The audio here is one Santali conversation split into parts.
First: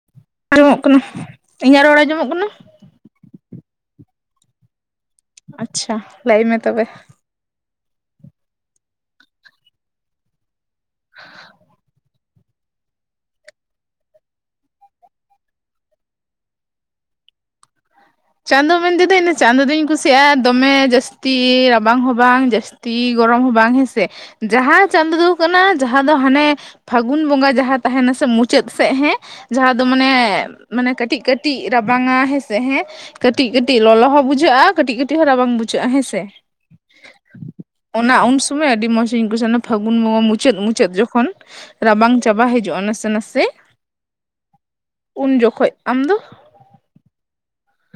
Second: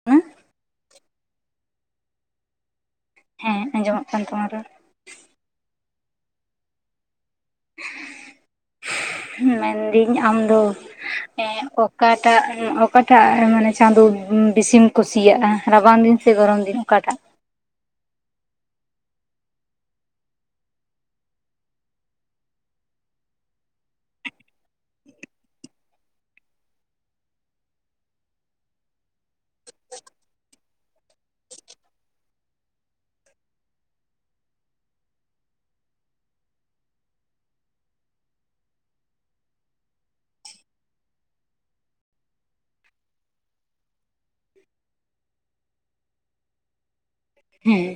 [unintelligible] ᱟᱸᱡᱚᱢᱚᱜ ᱠᱟᱱᱟ ᱤᱧᱟᱹᱜ ᱨᱚᱲ ᱟᱸᱡᱚᱢᱚᱜ ᱠᱟᱱᱟ ᱦᱮᱸ ᱟᱸᱡᱚᱢᱚᱜ ᱠᱟᱱ ᱛᱟᱢᱟ ᱨᱚᱲ ᱟᱪᱪᱷᱟ ᱞᱟᱹᱭ ᱢᱮ ᱛᱚᱵᱮ ᱢᱮᱱᱫᱤᱧ ᱟᱢ ᱫᱚ ᱮ ᱚᱠᱟ ᱚᱠᱟᱴᱟᱜ ᱚᱠᱟᱴᱟᱜ ᱢᱟᱱᱮ ᱪᱟᱸᱫᱚ ᱵᱤᱥᱤᱢ ᱠᱩᱥᱤᱭᱟᱜᱼᱟ ᱨᱟᱵᱟᱝ ᱫᱤᱱ ᱥᱮ ᱜᱚᱨᱚᱢ ᱫᱤᱱ ᱚᱠᱟᱴᱟᱜ ᱪᱟᱸᱫᱚ ᱢᱮᱱᱛᱮᱫᱚ ᱤᱧ ᱪᱟᱸᱫᱚ ᱫᱚᱧ ᱠᱩᱥᱤᱭᱟᱜᱼᱟ ᱫᱚᱢᱮ ᱡᱟᱹᱥᱛᱤ ᱨᱟᱵᱟᱝ ᱦᱚᱸ ᱵᱟᱝ ᱡᱟᱹᱥᱛᱤ ᱛᱤ ᱜᱚᱨᱚᱢ ᱦᱚᱸ ᱵᱟᱝ ᱦᱮᱸᱥᱮ ᱡᱟᱦᱟᱸ ᱪᱟᱸᱫᱚᱳ ᱫᱚ ᱠᱟᱱᱟ ᱡᱟᱦᱟᱸ ᱫᱚ ᱦᱟᱱᱮ ᱯᱷᱟᱹᱜᱩᱱ ᱵᱚᱸᱜᱟ ᱡᱟᱦᱟᱸ ᱛᱟᱦᱮᱱᱟ ᱥᱮ ᱢᱩᱪᱟᱹᱫ ᱥᱜ ᱦᱮᱸ ᱡᱟᱦᱟᱸ ᱫᱚ ᱢᱟᱱᱮ ᱢᱟᱱᱮ ᱠᱟᱹᱴᱤᱡ ᱠᱟᱹᱴᱤᱡ ᱨᱟᱵᱟᱝᱟ ᱦᱮᱸᱥᱮ ᱦᱮᱸ ᱠᱟᱹᱴᱤᱡ ᱠᱟᱹᱴᱤᱡ ᱞᱚᱞᱚ ᱦᱚᱸ ᱵᱩᱡᱷᱟᱹᱜᱼᱟ ᱠᱟᱹᱴᱤᱡ ᱠᱟᱹᱴᱤᱡ ᱨᱟᱵᱟᱝ ᱵᱩᱡᱷᱟᱹᱜᱼᱟ ᱦᱮᱸ ᱥᱮ [inaudible] ᱚᱱᱟ ᱩᱱ ᱥᱚᱢᱚᱭ ᱟᱹᱰᱤ ᱢᱚᱡᱤᱧ ᱵᱩᱡᱟ ᱚᱱᱮ ᱯᱷᱟᱹᱜᱩᱱ ᱵᱚᱸᱜᱟ ᱢᱩᱪᱟᱹᱫ ᱢᱩᱪᱟᱹᱫ ᱡᱚᱠᱷᱚᱱ᱾ ᱨᱟᱵᱟᱝ ᱪᱟᱵᱟ ᱦᱤᱡᱩᱜᱼᱟ ᱱᱟᱥᱮ ᱱᱟᱥᱮ ᱩᱱ ᱡᱚᱠᱷᱚᱡ ᱟᱢ ᱫᱚ? ᱦᱮᱸ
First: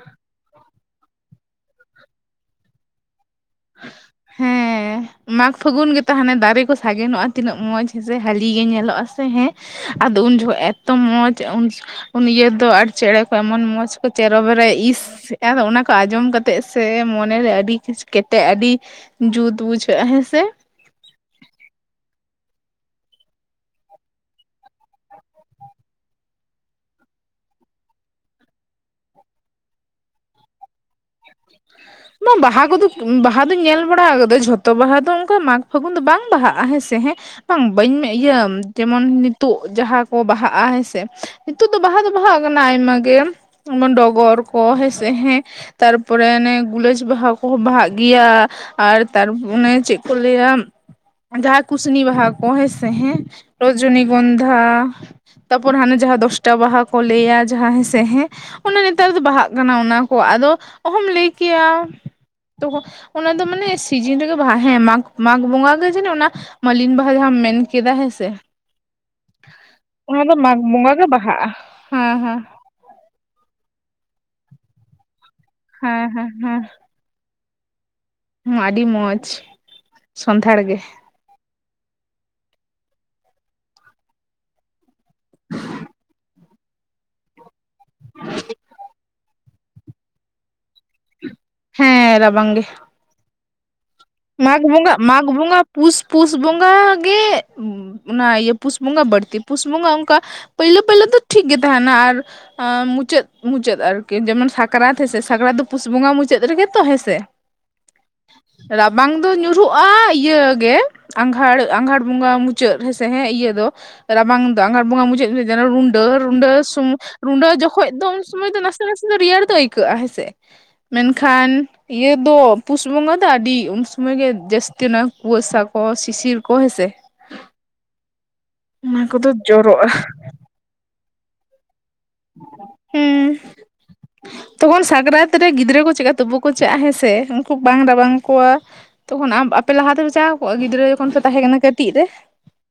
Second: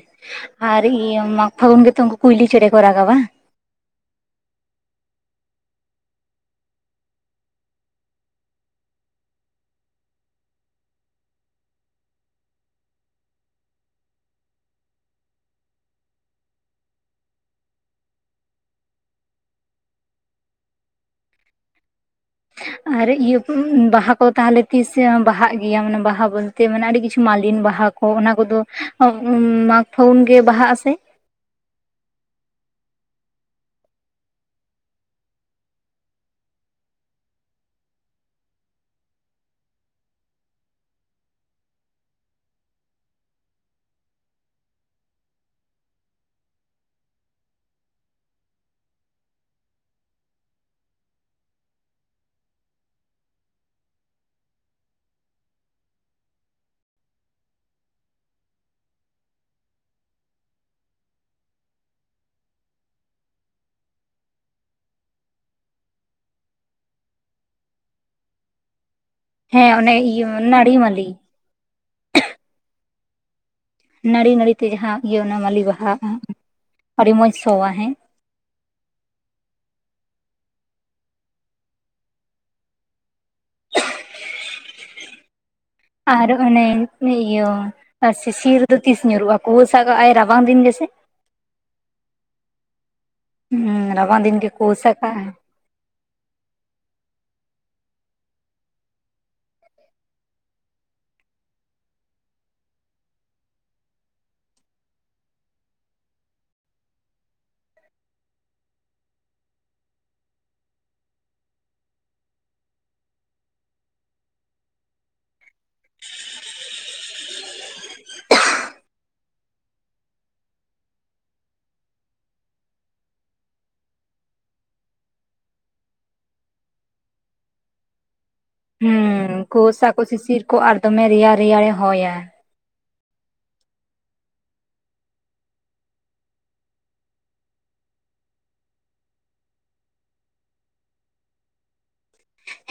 ᱟᱨ ᱤᱭᱟᱹ ᱢᱟᱜᱽ ᱯᱷᱟᱹᱜᱩᱱ ᱜᱮᱛᱚ ᱩᱱᱠᱩ ᱠᱩᱭᱞᱤ ᱪᱮᱸᱬᱮ ᱠᱚ ᱨᱟᱜᱟ ᱵᱟᱝ? [inaudible] ᱦᱮ ᱢᱟᱜᱽ ᱯᱷᱟᱹᱜᱩᱱ ᱜᱮ ᱛᱟᱦᱮᱟᱱᱮ ᱫᱟᱨᱮ ᱠᱚ ᱥᱟᱜᱮᱱᱚᱜᱼᱟ ᱛᱤᱱᱟᱹᱜ ᱢᱚᱸᱡᱽ ᱦᱮᱸ ᱥᱮ ᱦᱟᱹᱞᱤ ᱜᱮ ᱧᱮᱞᱚᱜᱼᱟ ᱥᱮ ᱦᱮᱸ, ᱟᱫᱚ ᱩᱱ ᱡᱚᱦᱠᱷᱚᱡ ᱮᱛᱚ ᱢᱚᱡᱽ ᱩᱱ ᱩᱱ ᱤᱭᱟᱹ ᱫᱚ ᱟᱨ ᱪᱮᱸᱬᱮ ᱠᱚ ᱮᱢᱚᱱ ᱢᱚᱡᱽ ᱠᱚ ᱪᱮᱨᱚᱵᱮᱨᱚ ᱤᱥ, ᱟᱫᱚ ᱚᱱᱟ ᱠᱚ ᱟᱸᱡᱚᱢ ᱠᱟᱛᱮᱜ ᱥᱮ ᱢᱚᱱᱮᱨᱮ ᱟᱹᱰᱤ ᱠᱤᱪᱩ ᱠᱮᱴᱮᱜ ᱟᱹᱰᱤ ᱡᱩᱛ ᱵᱩᱡᱷᱟᱹᱜᱼᱟ ᱦᱮᱸᱥᱮ᱾ ᱟᱨ ᱤᱭᱟᱹ ᱵᱟᱦᱟ ᱠᱚ ᱛᱟᱦᱚᱞᱮ ᱛᱤᱥ ᱵᱟᱦᱟᱜ ᱜᱮᱭᱟ ᱢᱟᱱᱮ ᱵᱟᱦᱟ ᱵᱚᱞᱛᱮ ᱢᱟᱱᱮ ᱟᱹᱰᱤ ᱠᱤᱪᱷᱩ ᱢᱟᱞᱤᱱ ᱵᱟᱦᱟ᱾ ᱠᱚ ᱚᱱᱟ ᱠᱚᱫᱚ ᱢᱟᱜᱽ ᱯᱷᱟᱜᱩᱱ ᱜᱮ ᱵᱟᱦᱟᱜ ᱟᱥᱮ? [inaudible] ᱵᱟᱝ ᱵᱟᱦᱟ ᱠᱚᱫᱚ ᱫᱩᱧ ᱵᱟᱦᱟ ᱫᱚᱧ ᱧᱮᱞ ᱵᱟᱲᱟ ᱠᱟᱫᱟ ᱡᱷᱚᱛᱚ ᱵᱟᱦᱟ ᱫᱚ ᱚᱱᱠᱟ ᱢᱟᱜᱽ ᱯᱷᱟᱹᱜᱩᱱ ᱫᱚ ᱵᱟᱝ ᱵᱟᱦᱟᱜᱼᱟ ᱦᱮᱸᱥᱮ ᱦᱮᱸ, ᱵᱟᱝ ᱵᱟᱹᱧ ᱤᱭᱟᱹ ᱡᱮᱢᱚᱱ ᱱᱤᱛᱳᱜ ᱡᱟᱦᱟᱸ ᱠᱚ ᱵᱟᱦᱟᱜᱼᱟ ᱦᱮᱸᱥᱮ, ᱱᱤᱛᱚᱜ ᱫᱚ ᱵᱟᱦᱟ ᱫᱚ ᱵᱟᱦᱟᱜ ᱠᱟᱱᱟ ᱟᱭᱢᱟ ᱜᱮ ᱡᱮᱢᱚᱱ ᱰᱚᱜᱚᱨ ᱠᱚ ᱦᱮᱸᱥᱮ ᱦᱮᱸ ᱛᱟᱨ ᱛᱟᱯᱚᱨᱮ ᱚᱱᱮ ᱜᱩᱞᱟᱹᱡᱽ ᱵᱟᱦᱟ ᱠᱚᱦᱚᱸ ᱵᱟᱦᱟᱜ ᱜᱮᱭᱟ ᱟᱨ ᱛᱟᱨ ᱚᱱᱮ ᱪᱮᱫ ᱠᱚ ᱞᱟᱹᱭᱟ? ᱡᱟᱦᱟᱸ ᱠᱩᱥᱱᱤ ᱵᱟᱦᱟ ᱠᱚ ᱦᱮᱸᱥᱮ ᱦᱮᱸ ᱨᱚᱡᱚᱱᱤ ᱜᱚᱱᱫᱷᱟ, ᱛᱟᱯᱚᱨ ᱦᱟᱱᱮ ᱡᱟᱦᱟᱸ ᱫᱚᱥᱴᱟ ᱵᱟᱦᱟ ᱠᱚ ᱞᱟᱹᱭᱟ ᱡᱟᱦᱟᱸ ᱦᱮᱥᱮ ᱦᱮᱸ, ᱚᱱᱮ ᱱᱮᱛᱟᱨ ᱫᱚ ᱵᱟᱦᱟᱜ ᱠᱟᱱᱟ ᱚᱱᱟ ᱠᱚ ᱟᱫᱚ ᱚᱦᱚᱢ ᱞᱟᱹᱭ ᱠᱮᱭᱟ᱾ ᱛᱚ ᱚᱱᱟ ᱫᱚ ᱢᱟᱱᱮ ᱥᱤᱡᱤᱱ ᱨᱮᱜᱮ ᱵᱟᱦᱟ ᱦᱮᱸ ᱢᱟᱜᱽ ᱢᱟᱜᱽ ᱵᱚᱸᱜᱟ ᱜᱮ ᱡᱮᱱᱚ ᱚᱱᱟ, ᱢᱟᱞᱤᱱ ᱵᱟᱦᱟ ᱡᱟᱦᱟᱢ ᱢᱮᱱ ᱠᱮᱫᱟ ᱦᱮᱸ ᱥᱮ᱾ ᱦᱮᱸ ᱚᱱᱮ ᱚᱱᱟ ᱤᱭᱟᱹ ᱫᱚ ᱢᱟᱜᱽ ᱱᱟᱹᱲᱤ ᱵᱚᱸᱜᱟ ᱜᱮ ᱢᱟᱹᱞᱤ ᱵᱟᱦᱟᱜᱼᱟ ᱦᱮᱸ ᱦᱮᱸ᱾ ᱱᱟᱹᱲᱤ ᱱᱟᱹᱲᱤ ᱛᱮ ᱡᱟᱦᱟᱸ ᱤᱭᱟᱹ ᱚᱱᱟ ᱢᱟᱹᱞᱤ ᱵᱟᱦᱟ ᱦᱮᱸ ᱦᱮᱸ ᱟᱹᱰᱤ ᱢᱚᱸᱡᱽ ᱥᱚᱣᱟ, ᱦᱮᱸ᱾ ᱦᱚᱸ ᱟᱹᱰᱤ ᱢᱚᱡᱽ ᱥᱚᱱᱫᱷᱟᱲ ᱜᱮ᱾ ᱟᱨ ᱚᱱᱮ ᱤᱭᱟᱹ ᱥᱤᱥᱤᱨ ᱫᱚ ᱛᱤᱥ ᱧᱩᱨᱩᱜᱼᱟ ᱠᱩᱣᱟᱹᱥᱟ ᱠᱟᱜᱼᱟᱭ ᱨᱟᱵᱟᱝ ᱫᱤᱱ ᱜᱮᱥᱮ? ᱦᱮᱸ ᱨᱟᱵᱟᱝ ᱜᱮ᱾ ᱦᱩᱸ ᱨᱟᱵᱟᱝ ᱫᱤᱱ ᱜᱮ ᱢᱟᱜᱽ ᱠᱩᱣᱟᱹᱥᱟ ᱵᱚᱸᱜᱟ ᱢᱟᱜᱽ ᱠᱟᱜᱼᱟᱭ ᱵᱚᱸᱜᱟ ᱯᱩᱥ ᱯᱩᱥ ᱵᱚᱸᱜᱟ ᱜᱮ ᱚᱱᱟ ᱤᱭᱟᱹ ᱯᱩᱥ ᱵᱚᱸᱜᱟ ᱵᱟᱹᱲᱛᱤ ᱯᱩᱥ ᱵᱚᱸᱜᱟ ᱚᱱᱠᱟ ᱯᱟᱹᱭᱞᱳ ᱯᱟᱹᱭᱞᱟᱹ ᱫᱚ ᱴᱷᱤᱠ ᱜᱮ ᱛᱟᱸᱦᱮᱱᱟ ᱟᱨ ᱢᱩᱪᱟᱹᱫ ᱢᱩᱪᱟᱹᱫ ᱟᱨᱠᱤ ᱡᱮᱢᱚᱱ ᱥᱟᱠᱨᱟᱛ ᱦᱮᱸ ᱥᱮ ᱥᱟᱠᱨᱟᱛ ᱫᱚ ᱯᱩᱥ ᱵᱚᱸᱜᱟ ᱢᱩᱪᱟᱹᱫ ᱨᱮᱜᱮ ᱛᱚ ᱦᱮᱸ ᱥᱮ ᱨᱟᱵᱟᱝ ᱫᱚ ᱧᱩᱨᱦᱩᱜᱼᱟ ᱤᱭᱟᱹ ᱜᱮ ᱟᱸᱜᱷᱟᱲ ᱟᱸᱜᱷᱟᱲ ᱵᱚᱸᱜᱟ ᱢᱩᱪᱟᱹᱫ ᱦᱮᱸᱥᱮ ᱦᱮᱸ ᱤᱭᱟᱹ ᱫᱚ, ᱨᱟᱵᱟᱝ ᱫᱚ ᱟᱜᱷᱟᱲ ᱵᱚᱸᱜᱟ ᱢᱩᱪᱟᱹᱫ ᱡᱮᱱᱚ ᱨᱩᱱᱰᱟᱹ ᱨᱩᱱᱰᱟᱹ ᱥᱩ, ᱨᱩᱰᱟᱹ ᱡᱚᱠᱷᱚᱡ ᱫᱚ ᱩᱱ ᱥᱚᱢᱚᱭ ᱫᱚ ᱱᱟᱥᱮ ᱱᱟᱥᱮ ᱫᱚ ᱨᱮᱭᱟᱲ ᱫᱚ ᱟᱹᱭᱠᱟᱹᱜᱼᱟ ᱦᱮᱸᱥᱮ, ᱢᱮᱱᱠᱷᱟᱱ ᱤᱭᱟᱹ ᱫᱚ ᱯᱩᱥ ᱵᱚᱸᱜᱟ ᱫᱚ ᱟᱹᱰᱤ, ᱩᱱ ᱥᱚᱢᱚᱭ ᱜᱮ ᱡᱟᱹᱥᱛᱤ ᱚᱱᱟ ᱠᱩᱣᱟᱥᱟ ᱠᱚ ᱥᱤᱥᱤᱨ ᱠᱚ ᱦᱮᱸᱥᱮ᱾ ᱚᱱᱟ ᱠᱚᱫᱚ ᱦᱩᱸ ᱚᱱᱠᱩᱣᱟᱹᱥᱟ ᱡᱚᱨᱚᱜᱼᱟ ᱠᱚ ᱥᱤᱥᱤᱨ ᱠᱚ ᱟᱨ ᱫᱚᱢᱮ ᱨᱮᱭᱟᱲ ᱨᱮᱭᱟᱲᱮ ᱦᱚᱭᱟ᱾ [inaudible] ᱦᱩᱸ ᱛᱚᱠᱷᱚᱱ ᱥᱟᱠᱨᱟᱛ ᱨᱮ ᱜᱤᱫᱽᱨᱟᱹ ᱠᱚ ᱪᱮᱠᱠᱟ ᱛᱩᱯᱩ ᱠᱚ ᱪᱟᱜᱼᱟ ᱦᱮᱸᱥᱮ ᱩᱱᱠᱩ ᱵᱟᱝ ᱨᱟᱵᱟᱝ ᱠᱚᱣᱟ᱾ ᱛᱚᱠᱷᱚᱱ ᱟᱢ ᱟᱯᱮ ᱞᱟᱦᱟ ᱛᱮᱯᱮ ᱪᱟᱣ ᱟᱠᱚ ᱜᱤᱫᱽᱨᱟᱹ ᱡᱚᱠᱷᱚᱱ ᱯᱮ ᱛᱟᱦᱮᱸ ᱠᱟᱱᱟ ᱠᱟᱹᱴᱤᱡ ᱨᱮ?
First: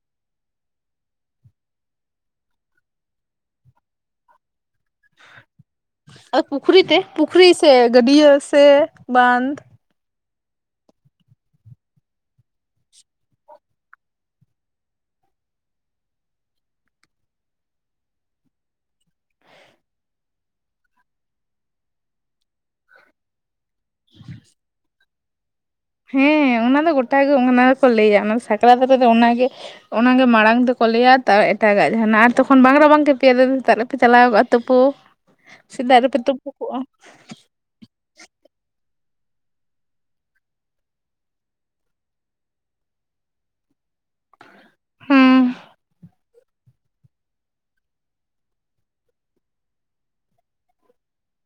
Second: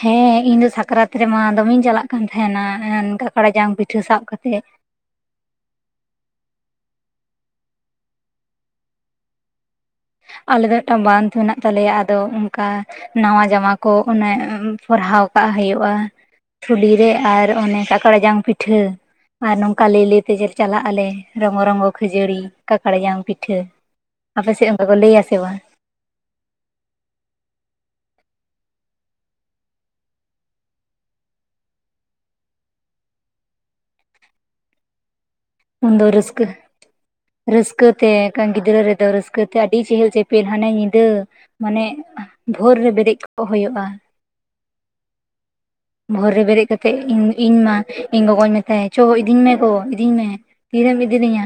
ᱦᱮᱸ ᱤᱧ ᱫᱚ ᱥᱟᱠᱨᱟᱛ ᱨᱮᱢᱟ ᱫᱚᱢᱮᱧ ᱪᱟᱞᱟᱜ ᱠᱟᱱ ᱛᱟᱦᱮᱸᱱᱟ ᱠᱟᱠᱲᱟ ᱡᱟᱝ ᱯᱤᱴᱷᱟᱹ ᱥᱟᱵ ᱠᱟᱛᱮᱜ᱾ ᱯᱩᱠᱷᱨᱤ ᱛᱮ ᱯᱩᱠᱷᱨᱤ ᱥᱮ ᱜᱟᱹᱰᱤᱭᱟᱹ ᱥᱮ ᱵᱟᱸᱫ ᱟᱞᱮ ᱫᱚ ᱢᱤᱫᱴᱟᱝ ᱵᱟᱸᱫ ᱢᱮᱱᱟᱜ ᱛᱟᱞᱮᱭᱟ ᱟᱫᱚ ᱚᱱᱠᱟ ᱱᱟᱣᱟ ᱡᱟᱢᱟ ᱠᱚ ᱚᱱᱮ ᱯᱚᱨᱦᱟᱣ ᱠᱟᱜ ᱦᱩᱭᱩᱜᱼᱟ ᱛᱷᱩᱞᱤ ᱨᱮ ᱟᱨ ᱚᱱᱮ ᱠᱟᱠᱲᱟ ᱡᱟᱝ ᱯᱤᱴᱷᱟᱹ ᱟᱨ ᱱᱚᱝᱠᱟ ᱞᱟᱹᱭ ᱞᱟᱹᱭ ᱛᱮ ᱪᱟᱞᱟᱜ ᱟᱞᱮ ᱨᱚᱝᱜᱚ ᱨᱚᱝᱜᱚ ᱠᱷᱟᱹᱡᱟᱹᱲᱤ ᱠᱟᱠᱟᱲ ᱡᱟᱝ ᱯᱤᱴᱷᱟᱹ ᱟᱯᱮ ᱥᱮᱫ ᱚᱱᱠᱟ ᱠᱚ ᱞᱟᱹᱭ ᱟᱥᱮ ᱵᱟᱝ? ᱦᱮᱸ ᱚᱱᱟ ᱫᱚ ᱜᱚᱴᱟ ᱜᱮ ᱚᱱᱟ ᱫᱚᱠᱚ ᱞᱟᱹᱭᱟ ᱚᱱᱟ ᱫᱚ ᱥᱟᱠᱨᱟᱛ ᱨᱮᱫᱚ ᱚᱱᱟᱜᱮ ᱚᱱᱟᱜᱮ ᱢᱟᱲᱟᱝ ᱫᱚᱠᱚ ᱞᱟᱹᱭᱟ ᱛᱟ ᱮᱴᱟᱜᱟᱜ ᱡᱟᱸᱦᱟᱱᱟᱜ ᱟᱨ ᱛᱚᱠᱷᱚᱱ ᱵᱟᱝ ᱨᱟᱵᱟᱝ ᱠᱮᱯᱮᱭᱟ ᱟᱫᱚ ᱥᱮᱛᱟᱜ ᱨᱮᱯᱮ ᱪᱟᱞᱟᱣ ᱠᱚᱜᱼᱟ ᱛᱳᱯᱳ ᱩᱱ ᱫᱚ ᱨᱟᱹᱥᱠᱟᱹ ᱨᱟᱹᱥᱠᱟᱹ ᱛᱮ ᱠᱷᱟᱱ ᱜᱤᱫᱽᱨᱟᱹ ᱨᱮᱫᱚ ᱨᱟᱹᱥᱠᱟᱹ ᱛᱮ ᱟᱹᱰᱤ ᱪᱮᱦᱮᱞ ᱪᱮᱯᱮᱞ ᱦᱟᱱᱮ ᱧᱤᱫᱟᱹ ᱢᱟᱱᱮ ᱵᱷᱳᱨ ᱨᱮ ᱵᱮᱨᱮᱫ ᱠᱚᱜ ᱦᱩᱭᱩᱜᱼᱟ ᱦᱩᱸ ᱵᱷᱳᱨ ᱨᱮ ᱵᱮᱨᱮᱫ ᱠᱟᱛᱮᱫ ᱤᱧ ᱤᱧ ᱢᱟ ᱤᱧ ᱜᱚᱜᱚᱧ ᱢᱮᱛᱟᱭᱟ ᱪᱚ ᱤᱫᱤᱧ ᱢᱮ ᱜᱚ ᱤᱫᱤᱧ ᱢᱮ ᱛᱤᱨᱮᱢ ᱤᱫᱤ ᱞᱤᱧᱟ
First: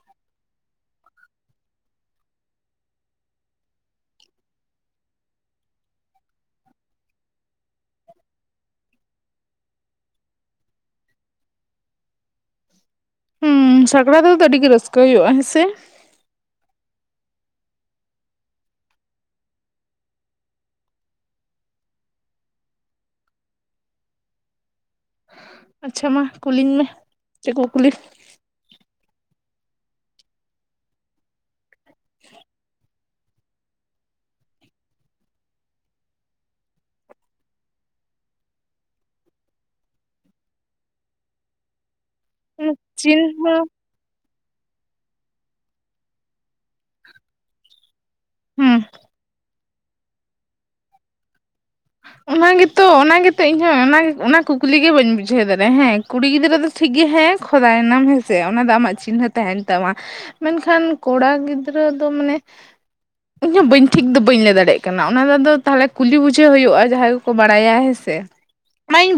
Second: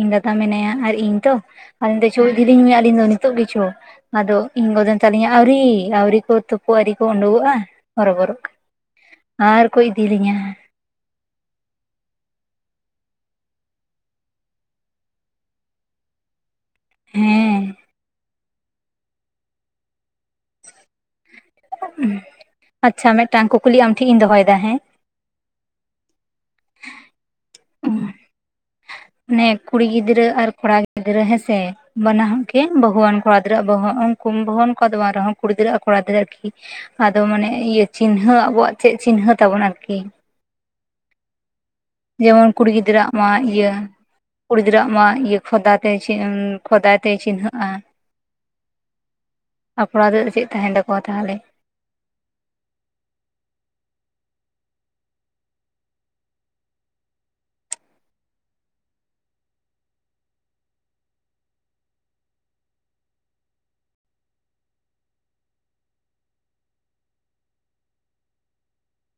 ᱤᱧ ᱫᱟᱫᱟ ᱢᱮᱱᱟᱭᱟ ᱟᱨ ᱤᱧ ᱛᱚ ᱟᱹᱞᱤᱧ ᱫᱚ ᱪᱚ ᱤᱫᱤ ᱞᱤᱧ ᱢᱮ ᱟᱹᱞᱤᱧ ᱫᱚ ᱱᱤᱛᱚᱜ ᱜᱤ ᱪᱚ ᱟᱫᱚ ᱤᱧ ᱜᱚ ᱢᱮᱛᱟ ᱞᱤᱧᱟ ᱟᱣᱨᱤ ᱟᱣᱨᱤ ᱠᱚ ᱛᱩᱯᱩ ᱟᱹᱣᱨᱤ ᱠᱚ ᱩᱰᱩᱠᱚᱜᱼᱟ ᱦᱚᱨᱚ ᱵᱚᱨᱚᱜ ᱟᱨ ᱠᱚ ᱤᱫᱤ ᱞᱤᱧᱟ ᱦᱩᱸ ᱥᱟᱸᱠᱨᱟᱛ ᱨᱮᱫᱚ ᱟᱹᱰᱤ ᱜᱮ ᱨᱟᱹᱥᱠᱟᱹ ᱦᱩᱭᱩᱜᱼᱟ ᱦᱮᱸ ᱥᱮ ᱦᱮᱸ ᱟᱪᱪᱷᱟ ᱢᱤᱫᱴᱟᱝ ᱠᱩᱠᱞᱤ ᱟᱢ ᱴᱷᱮᱡ ᱤᱧ ᱫᱚᱦᱚᱭ ᱫᱟ ᱦᱮᱸ ᱟᱪᱪᱷᱟ ᱢᱟ ᱠᱩᱞᱤᱧ ᱢᱮ ᱪᱮᱫ ᱠᱩᱠᱞᱤ ᱢᱟᱱᱮ ᱠᱩᱲᱤ ᱜᱤᱫᱽᱨᱟᱹ ᱟᱨ ᱠᱚᱲᱟ ᱜᱤᱫᱽᱨᱟᱹ ᱦᱮᱸ ᱥᱮ ᱵᱟᱱᱟ ᱦᱚᱲ ᱜᱮ ᱵᱟᱹᱦᱩᱣᱟᱱ ᱠᱚᱲᱟ ᱜᱤᱫᱽᱨᱟᱹ ᱟᱜ ᱵᱚᱦᱚᱜ ᱠᱩᱢ ᱵᱚᱦᱚᱱ ᱠᱚ ᱫᱚ ᱵᱟᱝ ᱨᱮᱦᱚᱸ ᱠᱩᱲᱤ ᱜᱤᱫᱽᱨᱟᱹ ᱠᱚᱲᱟ ᱜᱤᱫᱽᱨᱟᱹ ᱮᱠᱤ ᱟᱫᱚ ᱢᱟᱱᱮ ᱤᱭᱟᱹ ᱪᱤᱱᱦᱟᱹ ᱟᱵᱚᱣᱟᱜ ᱪᱮᱫ ᱪᱤᱱᱦᱟᱹ ᱛᱟᱵᱚᱱ ᱟᱨᱠᱤ ᱡᱮᱢᱚᱱ ᱠᱩᱲᱤ ᱜᱤᱫᱽᱨᱟᱹ ᱟᱜ ᱢᱟ ᱪᱤᱱᱦᱟᱹ ᱤᱭᱟᱹ ᱠᱩᱲᱤ ᱜᱤᱫᱽᱨᱟᱹ ᱟᱜ ᱢᱟ ᱤᱭᱟᱹ ᱠᱷᱚᱫᱟ ᱛᱮ ᱪᱮ ᱠᱷᱚᱫᱟ ᱛᱮ ᱪᱤᱱᱦᱟᱹᱜ - ᱟ ᱦᱩ ᱟᱯᱲᱟ ᱨᱮ ᱪᱮᱫ ᱛᱟᱸᱦᱮᱱ ᱛᱟᱠᱚᱣᱟ ᱛᱟᱦᱚᱞᱮ ᱚᱱᱟ ᱜᱮᱛᱚ ᱚᱱᱟ ᱜᱮᱛᱚ ᱤᱧ ᱦᱚᱸ ᱚᱱᱟ ᱠᱩᱠᱞᱤ ᱜᱮ ᱵᱟᱹᱧ ᱵᱩᱡᱷᱟᱹᱣ ᱫᱟᱲᱮᱜ ᱦᱮᱸ ᱠᱩᱲᱤ ᱜᱤᱫᱽᱨᱟᱹ ᱫᱚ ᱴᱷᱤᱠ ᱜᱮ ᱦᱮᱸ ᱠᱷᱚᱫᱟᱭ ᱱᱟᱢ ᱦᱮᱸ ᱥᱮ ᱚᱱᱟ ᱫᱚ ᱟᱢᱟᱜ ᱪᱤᱱᱦᱟᱹ ᱛᱟᱸᱦᱮᱱ ᱛᱟᱢᱟ ᱢᱮᱱ ᱠᱷᱟᱱ ᱠᱚᱲᱟ ᱜᱤᱫᱽᱨᱟᱹ ᱫᱚ ᱢᱟᱱᱮ ᱤᱧ ᱦᱚᱸ ᱵᱟᱹᱧ ᱴᱷᱤᱠ ᱫᱚ ᱵᱟᱹᱧ ᱞᱟᱹᱭ ᱫᱟᱲᱮᱭᱟᱜ ᱠᱟᱱᱟ ᱚᱱᱟ ᱫᱚ ᱛᱟᱦᱚᱞᱮ ᱠᱩᱞᱤ ᱵᱩᱡᱷᱟᱹᱣ ᱦᱩᱭᱩᱜᱼᱟ ᱡᱟᱦᱟᱸᱭ ᱠᱚᱠᱚ ᱵᱟᱲᱟᱭᱟ ᱦᱮᱸ ᱥᱮ ᱚᱱᱟᱧ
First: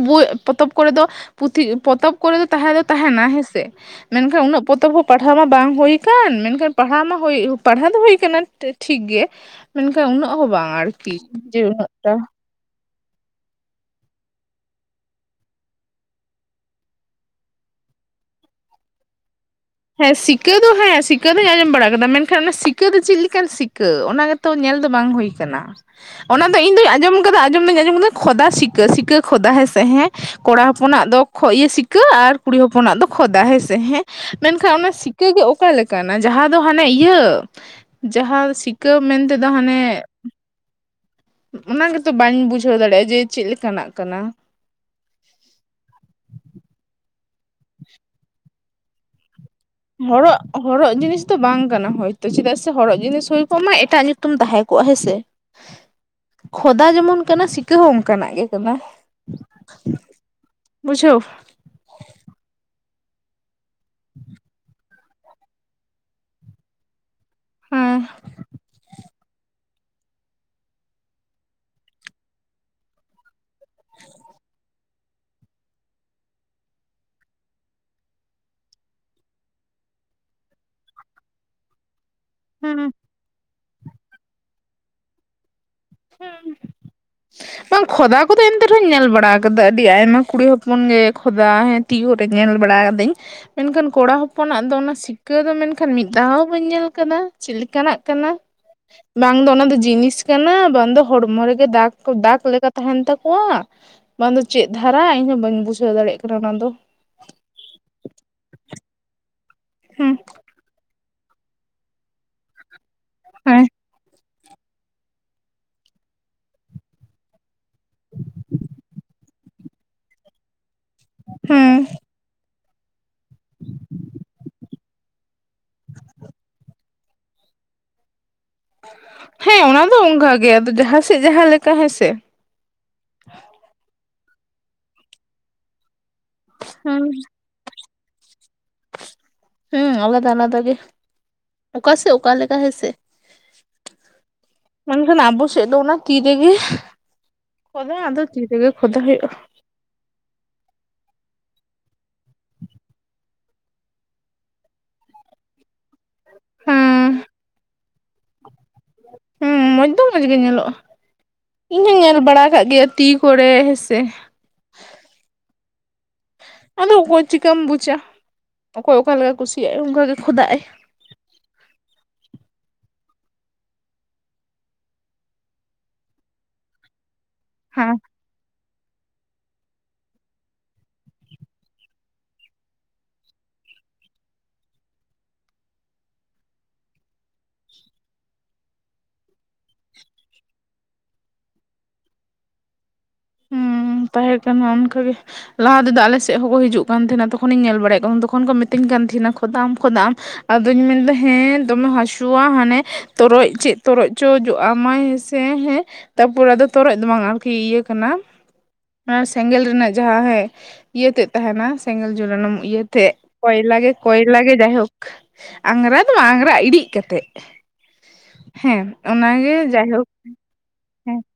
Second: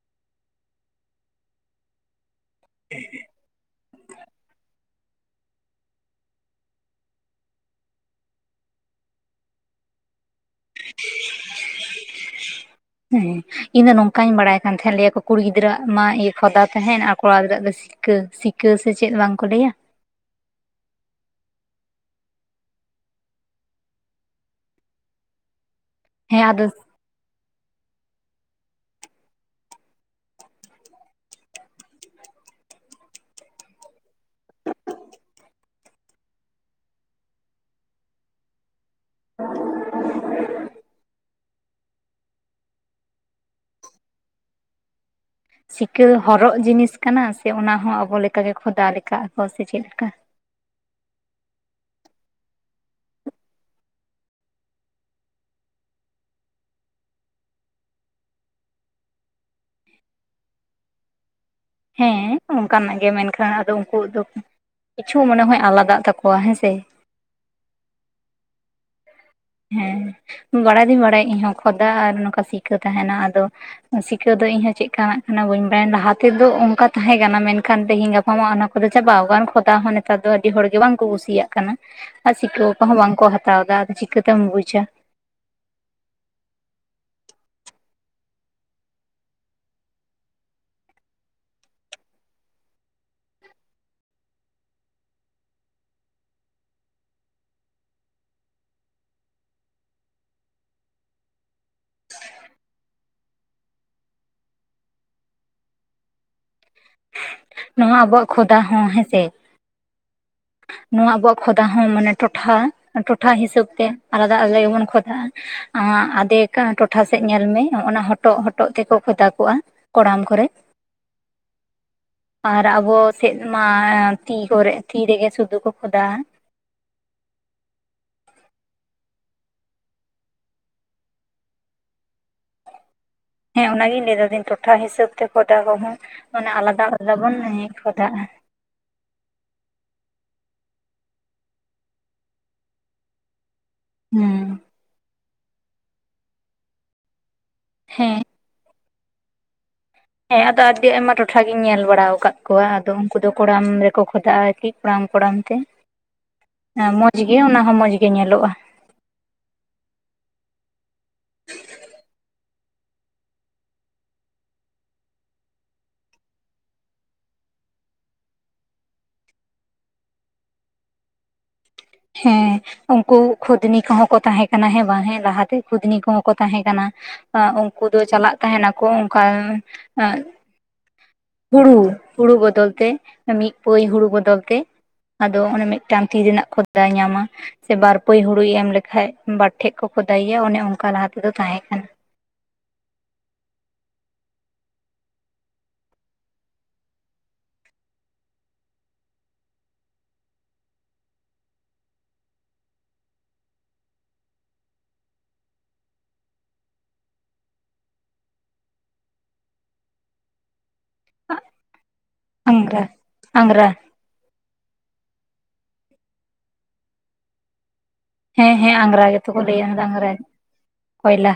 ᱯᱚᱛᱚᱵ ᱠᱚᱨᱮ ᱫᱚ ᱯᱩᱛᱷᱤ ᱯᱚᱛᱚᱵ ᱠᱚᱨᱮ ᱫᱚ ᱛᱟᱦᱮᱸ ᱫᱚ ᱛᱟᱸᱦᱮᱱᱟ ᱦᱮᱸ ᱥᱮ ᱢᱮᱱ ᱠᱷᱟᱱ ᱩᱱᱟᱹᱜ ᱯᱚᱛᱚᱵ ᱦᱚᱸ ᱯᱟᱲᱦᱟᱣ ᱢᱟ ᱵᱟᱝ ᱦᱩᱭ ᱠᱟᱱ ᱢᱮᱱᱠᱷᱟᱱ ᱯᱟᱲᱦᱟᱣ ᱢᱟ ᱦᱩᱭ ᱯᱟᱲᱦᱟᱣ ᱫᱚ ᱦᱩᱭ ᱠᱟᱱᱟ ᱴᱷᱤᱠ ᱜᱮ ᱢᱮᱱ ᱠᱷᱟᱱ ᱩᱱᱟᱹᱜ ᱦᱚᱸ ᱵᱟᱝ ᱟᱨᱠᱤ ᱡᱮ ᱩᱱᱟᱹᱜ ᱴᱟ ᱦᱮᱸ ᱤᱧ ᱫᱚ ᱱᱚᱝᱠᱟᱧ ᱵᱟᱲᱟᱭ ᱠᱟᱱ ᱛᱟᱦᱮᱸᱫ ᱞᱟᱹᱭᱟᱠᱚ ᱠᱩᱲᱤ ᱜᱤᱫᱽᱨᱟᱹᱣᱟᱜ ᱢᱟ ᱤᱭᱟᱹ ᱠᱷᱚᱫᱟ ᱛᱟᱦᱮᱸᱱ ᱟᱨ ᱠᱚᱲᱟ ᱜᱤᱫᱽᱨᱟᱹᱣᱟᱜ ᱫᱚ ᱥᱤ ᱥᱤᱠᱟᱹ ᱥᱤᱠᱟᱹ ᱥᱮ ᱪᱮᱫ ᱵᱟᱝᱠᱚ ᱞᱟᱹᱭᱟ᱾ ᱦᱮᱸ ᱥᱤᱠᱟᱹ ᱫᱚ ᱦᱮᱸ ᱥᱤᱠᱟᱹ ᱫᱚᱧ ᱟᱸᱡᱚᱢ ᱵᱟᱲᱟ ᱠᱟᱫᱟ ᱢᱮᱱᱠᱷᱟᱱ ᱚᱱᱟ ᱥᱤᱠᱟᱹ ᱫᱚ ᱪᱮᱫ ᱞᱮᱠᱟᱱ ᱥᱤᱠᱟᱹ ᱚᱱᱟ ᱜᱮ ᱛᱚ ᱧᱮᱞ ᱫᱚ ᱵᱟᱝ ᱦᱩᱭᱠᱟᱱᱟ ᱦᱮᱸ ᱚᱱᱟ ᱫᱚ ᱟᱫᱚ ᱤᱧ ᱫᱚᱧ ᱟᱸᱡᱚᱢ ᱟᱸᱡᱚᱢ ᱫᱚᱧ ᱟᱸᱡᱚᱢ ᱠᱮᱫᱟ ᱠᱷᱚᱫᱟ ᱥᱤᱠᱟᱹ ᱥᱤᱠᱟᱹ ᱠᱷᱚᱫᱟ ᱦᱮᱸ ᱥᱮ ᱦᱮᱸ ᱠᱚᱲᱟ ᱦᱚᱯᱚᱱᱟᱜ ᱫᱚ ᱥᱤᱠᱟᱹ ᱥᱤᱠᱟᱹ ᱟᱨ ᱠᱩᱲᱤ ᱦᱚᱯᱚᱱᱟᱜ ᱫᱚ ᱠᱷᱚᱫᱟ ᱦᱮᱸ ᱥᱮ ᱦᱮᱸ ᱢᱮᱱ ᱠᱷᱟᱱ ᱚᱱᱟ ᱥᱤᱠᱟᱹ ᱜᱮ ᱚᱠᱟ ᱞᱮᱠᱟᱱᱟ ᱡᱟᱦᱟᱸ ᱫᱚ ᱦᱟᱱᱮ ᱤᱭᱟᱹ ᱡᱟᱦᱟᱸ ᱥᱤ ᱥᱤᱠᱟ. ᱢᱮᱱ ᱛᱮᱫᱚ ᱦᱟᱱᱮ ᱚᱱᱟ ᱜᱮᱛᱚ ᱵᱟᱹᱧ ᱵᱩᱡᱷᱟᱹᱣ ᱫᱟᱲᱮᱭᱟᱜᱼᱟ ᱡᱮ ᱪᱮᱫ ᱞᱮᱠᱟᱱᱟᱜ ᱠᱟᱱᱟ ᱥᱤᱠᱟᱹ ᱦᱚᱨᱚᱜ ᱡᱤᱱᱤᱥ ᱠᱟᱱᱟ ᱥᱮ ᱚᱱᱟ ᱦᱚᱸ ᱟᱵᱚ ᱞᱮᱠᱟ ᱜᱮ ᱠᱷᱚᱫᱟ ᱞᱮᱠᱟᱜᱼᱟ [inaudible] ᱥᱮ ᱪᱮᱫ ᱞᱮᱠᱟ? ᱦᱚᱲᱚᱜ ᱦᱚᱨᱚᱜ ᱡᱤᱱᱤᱥ ᱫᱚ ᱵᱟᱝ ᱠᱟᱱᱟ ᱦᱚᱭᱛᱚ ᱪᱮᱫᱟᱜ ᱥᱮ ᱦᱚᱨᱚᱜ ᱡᱤᱱᱤᱥ ᱦᱳᱭ ᱠᱚᱜ ᱢᱟ ᱮᱴᱟᱜ ᱧᱩᱛᱩᱢ ᱛᱟᱦᱮᱸ ᱠᱚᱜᱼᱟ ᱦᱮᱸ ᱥᱮ ᱠᱷᱚᱫᱟ ᱡᱮᱢᱚᱱ ᱠᱟᱱᱟ ᱥᱤᱠᱟᱹ ᱦᱚᱸ ᱚᱱᱠᱟᱱᱟᱜ ᱜᱮ ᱠᱟᱱᱟ ᱵᱩᱡᱷᱟᱹᱣ ᱦᱮᱸ ᱚᱝᱠᱟᱱᱟᱜ ᱜᱮ ᱢᱮᱱᱠᱷᱟᱱ ᱟᱫᱚ ᱩᱱᱠᱩ ᱫᱚ ᱠᱤᱪᱷᱩ ᱢᱚᱱᱮ ᱦᱚᱭ ᱟᱞᱟᱫᱟᱜ ᱛᱟᱠᱚᱣᱟ ᱦᱮᱸᱥᱮ᱾ ᱦᱮᱸ ᱦᱮᱸ ᱵᱟᱲᱟᱭ ᱫᱚᱧ ᱵᱟᱲᱟᱭᱟ ᱤᱧᱦᱚᱸ ᱠᱷᱚᱫᱟ ᱟᱨ ᱱᱚᱝᱠᱟ ᱥᱤᱠᱟᱹ ᱛᱟᱦᱮᱱᱟ ᱟᱫᱚ ᱥᱤᱠᱷᱟᱹ ᱫᱚ ᱤᱧᱦᱚᱸ ᱪᱮᱜᱠᱟᱱᱟᱜ ᱠᱟᱱᱟ ᱵᱟᱹᱧ ᱵᱟᱲᱟᱭᱟ ᱞᱟᱦᱟ ᱛᱮᱫᱚ ᱚᱝᱠᱟ ᱛᱟᱦᱮᱸ ᱠᱟᱱᱟ ᱢᱮᱱᱠᱷᱟᱱ ᱛᱮᱦᱤᱧ ᱜᱟ ᱢᱟᱢᱟ ᱚᱱᱟ ᱠᱚᱫᱚ ᱪᱟᱵᱟᱟᱣ ᱠᱟᱱ ᱠᱷᱚᱫᱟ ᱦᱚᱸ ᱱᱮᱛᱟᱨ ᱫᱚ ᱟᱹᱰᱤ ᱦᱚᱲ ᱜᱮ ᱵᱟᱝᱠᱚ ᱠᱩᱥᱤᱭᱟᱜ ᱠᱟᱱᱟ᱾ ᱟᱨ ᱥᱤᱠᱟᱹᱣ ᱦᱩᱸ ᱠᱚᱦᱚᱸ ᱵᱟᱝᱠᱚ ᱦᱟᱛᱟᱣ ᱫᱟ ᱟᱫᱚ ᱪᱤᱠᱟᱹᱛᱮᱢ ᱵᱩᱪᱟ ᱵᱟᱝ ᱠᱷᱚᱫᱟ ᱠᱚᱫᱚ ᱮᱱᱛᱮ ᱨᱮᱦᱚᱸᱧ ᱧᱮᱞ ᱵᱟᱲᱟ ᱟᱠᱟᱫᱟ ᱟᱹᱰᱤ ᱟᱭᱢᱟ ᱠᱩᱲᱤ ᱦᱚᱯᱚᱱ ᱜᱮ ᱠᱷᱚᱫᱟ ᱦᱮᱸ ᱛᱤᱭᱳ ᱨᱮ ᱧᱮᱞ ᱵᱟᱲᱟ ᱟᱹᱫᱟᱹᱧ ᱢᱮᱱᱠᱷᱟᱱ ᱠᱚᱲᱟ ᱦᱚᱯᱚᱱᱟᱜ ᱫᱚ ᱚᱱᱟ ᱥᱤᱠᱷᱠᱟᱹ ᱫᱚ ᱢᱮᱱᱠᱷᱟᱱ ᱢᱤᱫ ᱫᱷᱟᱣ ᱦᱚᱸ ᱵᱟᱹᱧ ᱧᱮᱞ ᱠᱟᱫᱟ ᱪᱮᱫ ᱞᱮᱠᱟᱱᱟᱜ ᱠᱟᱱᱟ ᱵᱟᱝ ᱫᱚ ᱚᱱᱟ ᱫᱚ ᱡᱤᱱᱤᱥ ᱠᱟᱱᱟ ᱵᱟᱝ ᱫᱚ ᱦᱚᱲᱢᱚ ᱨᱮᱜᱮ ᱫᱟᱜᱽ ᱠᱚ ᱫᱟᱜᱽ ᱞᱮᱠᱟ ᱛᱟᱦᱮᱱ ᱛᱟᱠᱚᱣᱟ ᱵᱟᱝ ᱫᱚ ᱪᱮᱫ ᱫᱷᱟᱨᱟ ᱤᱧ ᱦᱚᱸ ᱵᱟᱹᱧ ᱵᱩᱡᱷᱟᱹᱣ ᱫᱟᱲᱮᱭᱟᱜ ᱠᱟᱱᱟ ᱚᱱᱟ ᱫᱚ ᱱᱚᱣᱟ ᱟᱵᱚᱣᱟᱜ ᱠᱷᱚᱫᱟ ᱦᱚᱸ ᱦᱮᱸᱥᱮ ᱦᱩ ᱱᱚᱣᱟ ᱟᱵᱚᱣᱟᱜ ᱠᱷᱚᱫᱟ ᱦᱚᱸ ᱢᱟᱱᱮ ᱴᱚᱴᱷᱟ, ᱴᱚᱴᱷᱟ ᱦᱮᱸ ᱦᱤᱥᱟᱹᱵ ᱛᱮ ᱟᱞᱟ [unintelligible] ᱠᱷᱚᱫᱟᱜᱼᱟ ᱟᱫᱮᱠᱟ ᱴᱚᱴᱷᱟ ᱥᱮᱫ ᱧᱮᱞ ᱢᱮ᱾ ᱚᱱᱟ ᱦᱚᱴᱚᱜ ᱦᱚᱴᱚᱜ ᱛᱮᱠᱚ ᱠᱷᱚᱫᱟ ᱠᱚᱜᱼᱟ ᱠᱚᱲᱟᱢ ᱠᱚᱨᱮ᱾ ᱦᱩ ᱟᱨ ᱟᱵᱚ ᱥᱮᱫ ᱢᱟ ᱛᱤ ᱠᱚᱨᱮ ᱛᱤ ᱨᱮᱜᱮ ᱥᱩᱫᱩ ᱠᱚ ᱠᱷᱚᱫᱟᱜᱼᱟ᱾ ᱦᱮᱸ ᱚᱱᱟ ᱫᱚ ᱚᱝᱠᱟ ᱜᱮ ᱟᱫᱚ ᱡᱟᱦᱟᱸ ᱥᱮᱜ ᱡᱟᱦᱟᱸ ᱞᱮᱠᱟ ᱦᱮᱸᱥᱮ᱾ ᱦᱮᱸ ᱚᱱᱟᱜᱤᱧ ᱞᱟᱹᱭᱟᱫᱟ ᱫᱟᱹᱧ ᱴᱚᱴᱷᱟ ᱦᱤᱥᱟᱹᱵ ᱛᱮ ᱠᱷᱚᱫᱟ ᱠᱚᱦᱚᱸ ᱟᱞᱟᱫᱟ ᱟᱞᱟᱫᱟ ᱵᱚᱱ ᱮᱸ ᱠᱷᱚᱫᱟᱜᱼᱟ᱾ ᱦᱮᱸ ᱟᱞᱟᱫᱟ ᱟᱞᱟᱫᱟ ᱜᱮ ᱚᱠᱟ ᱥᱮᱜ ᱚᱠᱟ ᱞᱮᱠᱟ ᱦᱮᱸᱥᱮ ᱦᱮᱸ ᱢᱮᱱᱠᱷᱟᱱ ᱟᱵᱚ ᱥᱮᱜ ᱫᱚ ᱚᱱᱟ ᱛᱤ ᱨᱮᱜᱮ ᱠᱷᱚᱫᱟ ᱦᱮᱸ ᱟᱫᱚ ᱛᱤ ᱨᱮᱜᱮ ᱠᱷᱚᱫᱟ ᱦᱩᱭᱩᱜᱼᱟ ᱦᱮᱸ ᱟᱫᱚ ᱟᱹᱰᱤ ᱟᱭᱢᱟ ᱴᱚᱴᱷᱟ ᱜᱤᱧ ᱧᱮᱞ ᱵᱟᱲᱟ ᱟᱠᱟᱫ ᱠᱚᱣᱟ ᱟᱫᱚ ᱩᱱᱠᱩ ᱫᱚ ᱠᱚᱲᱟᱢ ᱨᱮᱠᱚ ᱠᱷᱚᱫᱟᱜᱼᱟ ᱟᱨᱠᱤ ᱠᱚᱲᱟᱢ ᱠᱚᱲᱟᱢ ᱛᱮ ᱦᱮᱸ ᱢᱚᱡᱽ ᱜᱮ ᱚᱱᱟ ᱦᱚᱸ ᱢᱚᱡᱽ ᱜᱮ ᱧᱮᱞᱚᱜᱼᱟ ᱦᱩᱸ ᱢᱚᱡᱽ ᱫᱚ ᱢᱚᱸᱡᱽ ᱜᱮ ᱧᱮᱞᱚᱜᱼᱟ ᱤᱧ ᱦᱚᱸᱧ ᱧᱮᱞ ᱵᱟᱲᱟ ᱠᱟᱜ ᱜᱮᱭᱟ ᱛᱤ ᱠᱚᱨᱮ ᱦᱮᱸ ᱥᱮ ᱟᱫᱚ ᱚᱠᱚᱭ ᱪᱤᱠᱟᱹᱢ ᱵᱩᱡᱟ ᱚᱠᱚᱭ ᱚᱠᱟᱞᱮᱠᱟ ᱠᱩᱥᱤᱭᱟᱜᱟᱭ ᱚᱝᱠᱟᱜᱮ ᱠᱷᱚᱫᱟᱜ ᱟᱭ ᱦᱮᱸ ᱩᱝᱠᱩ ᱠᱷᱩᱫᱽᱱᱤ ᱠᱚᱦᱚᱸ ᱠᱚ ᱛᱟᱦᱮᱸ ᱠᱟᱱᱟ ᱦᱮᱸ ᱵᱟᱝ ᱦᱮᱸ ᱞᱟᱦᱟᱛᱮ ᱠᱷᱩᱫᱽᱱᱤ ᱠᱚᱦᱚᱸ ᱠᱚ ᱛᱟᱦᱮᱸ ᱠᱟᱱᱟ ᱮᱜ ᱩᱱᱠᱩ ᱦᱮᱸ ᱫᱚ ᱪᱟᱞᱟᱜ ᱛᱟᱦᱮᱱᱟᱠᱚ ᱚᱱᱠᱟ ᱮᱸᱜ ᱦᱩᱲᱩ ᱦᱩᱲᱩ ᱵᱚᱫᱚᱞ ᱛᱮ ᱢᱤᱫ ᱯᱟᱹᱭ ᱦᱩᱲᱩ ᱵᱚᱫᱚᱞ ᱛᱮ ᱟᱫᱚ ᱚᱱᱮ ᱢᱤᱫᱴᱟᱝ ᱛᱤ ᱨᱮᱱᱟᱜ ᱠᱷᱚᱫᱟᱭ ᱧᱟᱢᱟ ᱥᱮ ᱵᱟᱨ ᱯᱟᱹᱭ ᱦᱩᱲᱩᱭ ᱮᱢ ᱞᱮᱠᱷᱟᱡ ᱵᱟᱨ ᱴᱷᱮᱡ ᱠᱚ ᱠᱷᱚᱫᱟᱭᱮᱭᱟ ᱚᱱᱮ ᱚᱱᱠᱟ ᱞᱟᱦᱟᱮᱫᱚ ᱛᱟᱦᱮᱸ ᱠᱟᱱᱟ ᱦᱩᱸ ᱛᱟᱦᱮᱸ ᱠᱟᱱᱟ ᱚᱱᱠᱟᱜᱮ ᱞᱟᱦᱟ ᱛᱮᱫᱚ ᱟᱞᱮ ᱥᱮᱜ ᱦᱚᱸᱠᱚ ᱦᱤᱡᱩᱜ ᱠᱟᱱ ᱛᱟᱦᱮᱱᱟ ᱛᱚᱠᱷᱚᱱᱤᱧ ᱧᱮᱞ ᱵᱟᱲᱟᱭᱮᱫ ᱠᱟᱱ ᱛᱟᱦᱮ ᱛᱚᱠᱷᱚᱱ ᱠᱚ ᱢᱤᱛᱟᱹᱧ ᱠᱟᱱ ᱛᱟᱦᱮᱱᱟ ᱠᱷᱚᱫᱟᱜ ᱟᱢ ᱠᱷᱚᱫᱟᱜ ᱟᱢ ᱟᱫᱚᱧ ᱢᱮᱱᱫᱟ ᱦᱮᱸ ᱫᱚᱢᱮ ᱦᱟᱹᱥᱩᱣᱟ ᱦᱟᱱᱮ ᱛᱚᱨᱚᱡ ᱪᱮᱜ ᱛᱚᱨᱚᱡ ᱪᱚ ᱡᱚᱜ ᱟᱢᱟᱭ ᱦᱮᱥᱮ ᱦᱮᱸ ᱦᱮᱸ ᱛᱟᱯᱚᱨ ᱟᱫᱚ ᱛᱚᱨᱚᱡ ᱫᱚ ᱵᱟᱝ ᱟᱨᱠᱤ ᱤᱭᱟᱹ ᱠᱟᱱᱟ ᱚᱱᱟ ᱥᱮᱸᱜᱮᱞ ᱨᱮᱱᱟᱜ ᱡᱟᱦᱟᱸ ᱦᱮ ᱤᱭᱟᱹ ᱛᱮᱫ ᱛᱟᱦᱮᱱᱟ ᱥᱮᱜᱮᱞ ᱡᱚᱞᱟᱱᱚᱱ ᱤᱭᱟᱹ ᱟᱝᱜᱽᱨᱟ ᱛᱮᱜ ᱟᱝᱜᱽᱨᱟ ᱠᱚᱭᱞᱟ ᱜᱮ ᱠᱚᱭᱞᱟ ᱜᱮ ᱡᱟᱭᱦᱳᱠ ᱟᱝᱨᱟ ᱫᱚ ᱵᱟᱝ ᱟᱝᱨᱟ ᱤᱲᱤᱜ ᱠᱟᱛᱮᱜ ᱦᱮᱸ ᱦᱮᱸ ᱟᱝᱨᱟ ᱜᱮᱛᱚ ᱠᱚ ᱚᱱᱟᱜᱮ ᱞᱟᱹᱭᱟ ᱚᱱᱟᱫᱚ ᱡᱟᱭᱦᱳᱠ ᱟᱝᱨᱟ ᱦᱮᱸ ᱠᱚᱭᱞᱟ